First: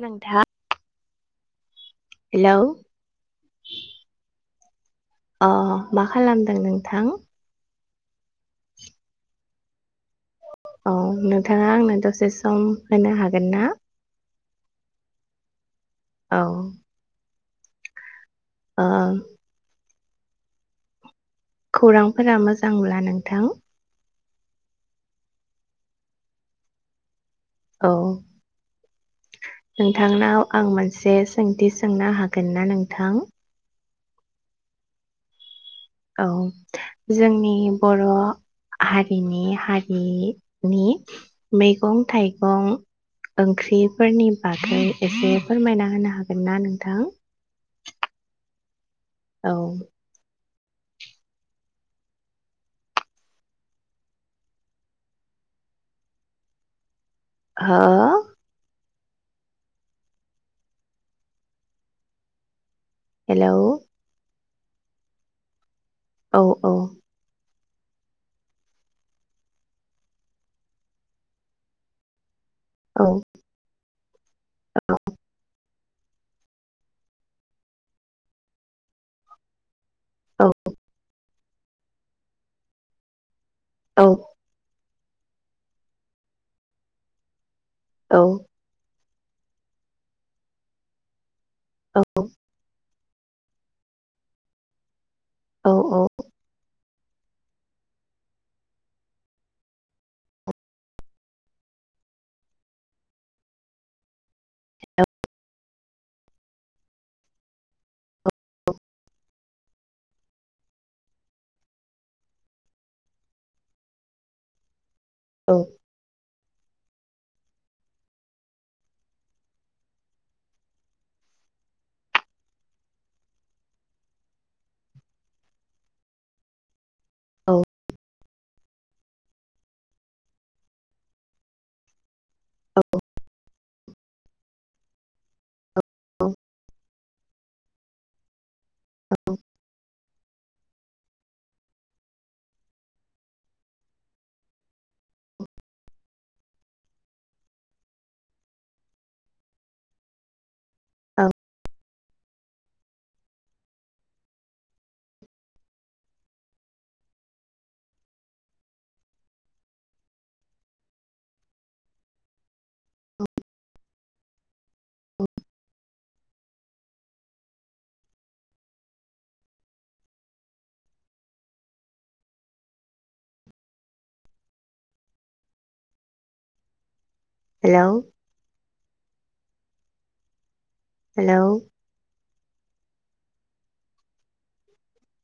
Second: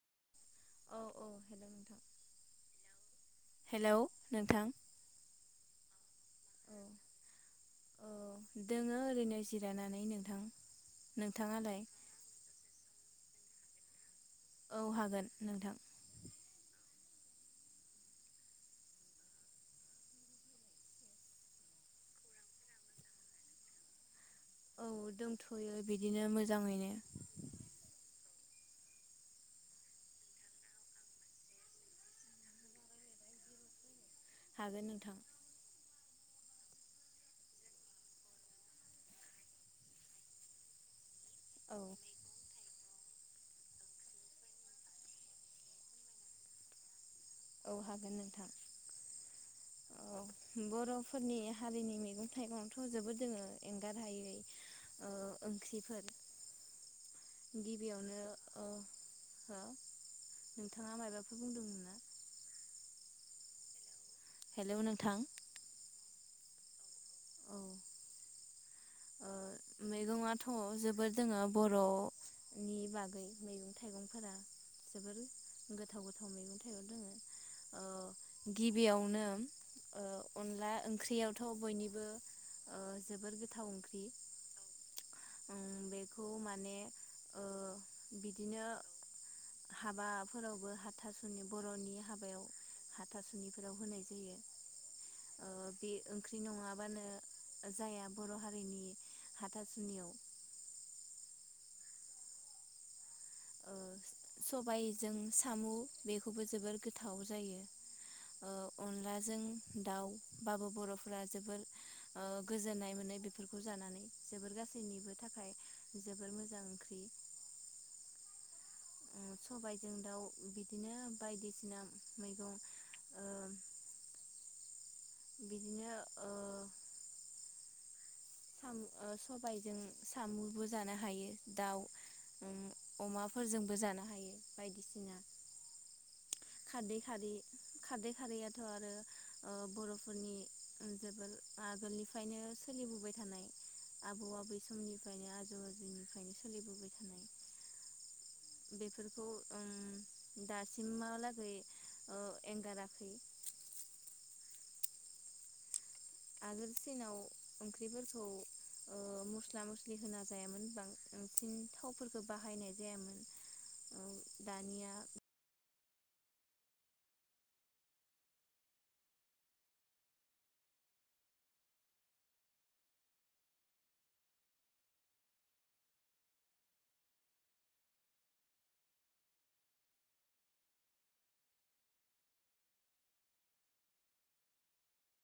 नोंथा औ हेलौ नोंथां हेलौ नोंथां अ मा खालामदों औ नोंथां दोङो ओरैनो जिरायनानै नों औ नोंथाङा आंनो दसे सम होनो हाग गोनना? औ हागोन नोंथां। औ ओह खौरांफोरा मोजांब्ला नोंथां औ दोंथ'यो बिदिनो मोजाङैनो औ नोंथांनाव आं मोनसे सोंथि सोंनो हागोन ना नोंथां? हागोन नोंथां औ जोंनि बर' हारिनि हारि नि औ मैगं-थाइगं ओंख्रिफोरनि बागै एसे फोरमायना होनो हागोन ना नोंथां? औ हागोन नोंथां। औ औ बर'फोरनि हारिनि मैगं थाइगंआथ' जोबोद जोङो एंगारहायै ओ ओंख्रिफोर हो गिबियावनो ओ हो नोंथाङा मायबाफोर बुंदोंमोन ना? हेलौ हेलौ नोंथां औ औ औ ओ मैगंआथ' जोबोर दोङो बर' नि औ बागै मैगं थाइगंफोरा जोबोर गो [inaudible] ओ गिबियावनो ओ औ अनला ओंख्रिया थ' बयनिबो ओ जोबोर गोथाव ख्रि औ उम बेखौ माने ओ औ बिदिनो हाबाफोरावबो हाथासुनि बर' हाथासुनिफोराव होनाय जायो। ओ बे औ ओंख्रि नङा बानो जाया बर' हा सुनिनि हाथासुनियाव ओ सबाइजों सामु बेखौबो जोबोर गोथाव जायो ओ अनलाजों दाउबाबो बर'फोरा जोबोर ओ गोजोननाय मोनो बेफोरखौ जानानै जोबोर गासैनिबो औ थाखाय जोबोर मो जां ओंख्रि उम सबायजों दाउ बिदिनो बायदिसिना मैगं ओ बिदिनो ओ औ सामु ओ सबायजों सामुबो जानो हायो दाउ उम अमाफोरजोंबो जानो हायो बायदिसिना औ बे खारि खारदै खारियाथ' आरो बर'फोरनि जोबोर आगोलनिफ्रायनो सोलिबोबाय थानाय आबौ आबै समनिफ्रायनो आजौ आजौनिफ्रायनो सोलिबोबाय थानाय बेफोरखौ उम औ दासिमहालागै ओ एंगाराखै आगोलसिनाव ओंख्रिफोरखौ ओ मस्ला मस्लि होना जायामोन बांसिन थावफोरखौ बाहायनाय जायामोन उम दानिया हेलौ हेलौ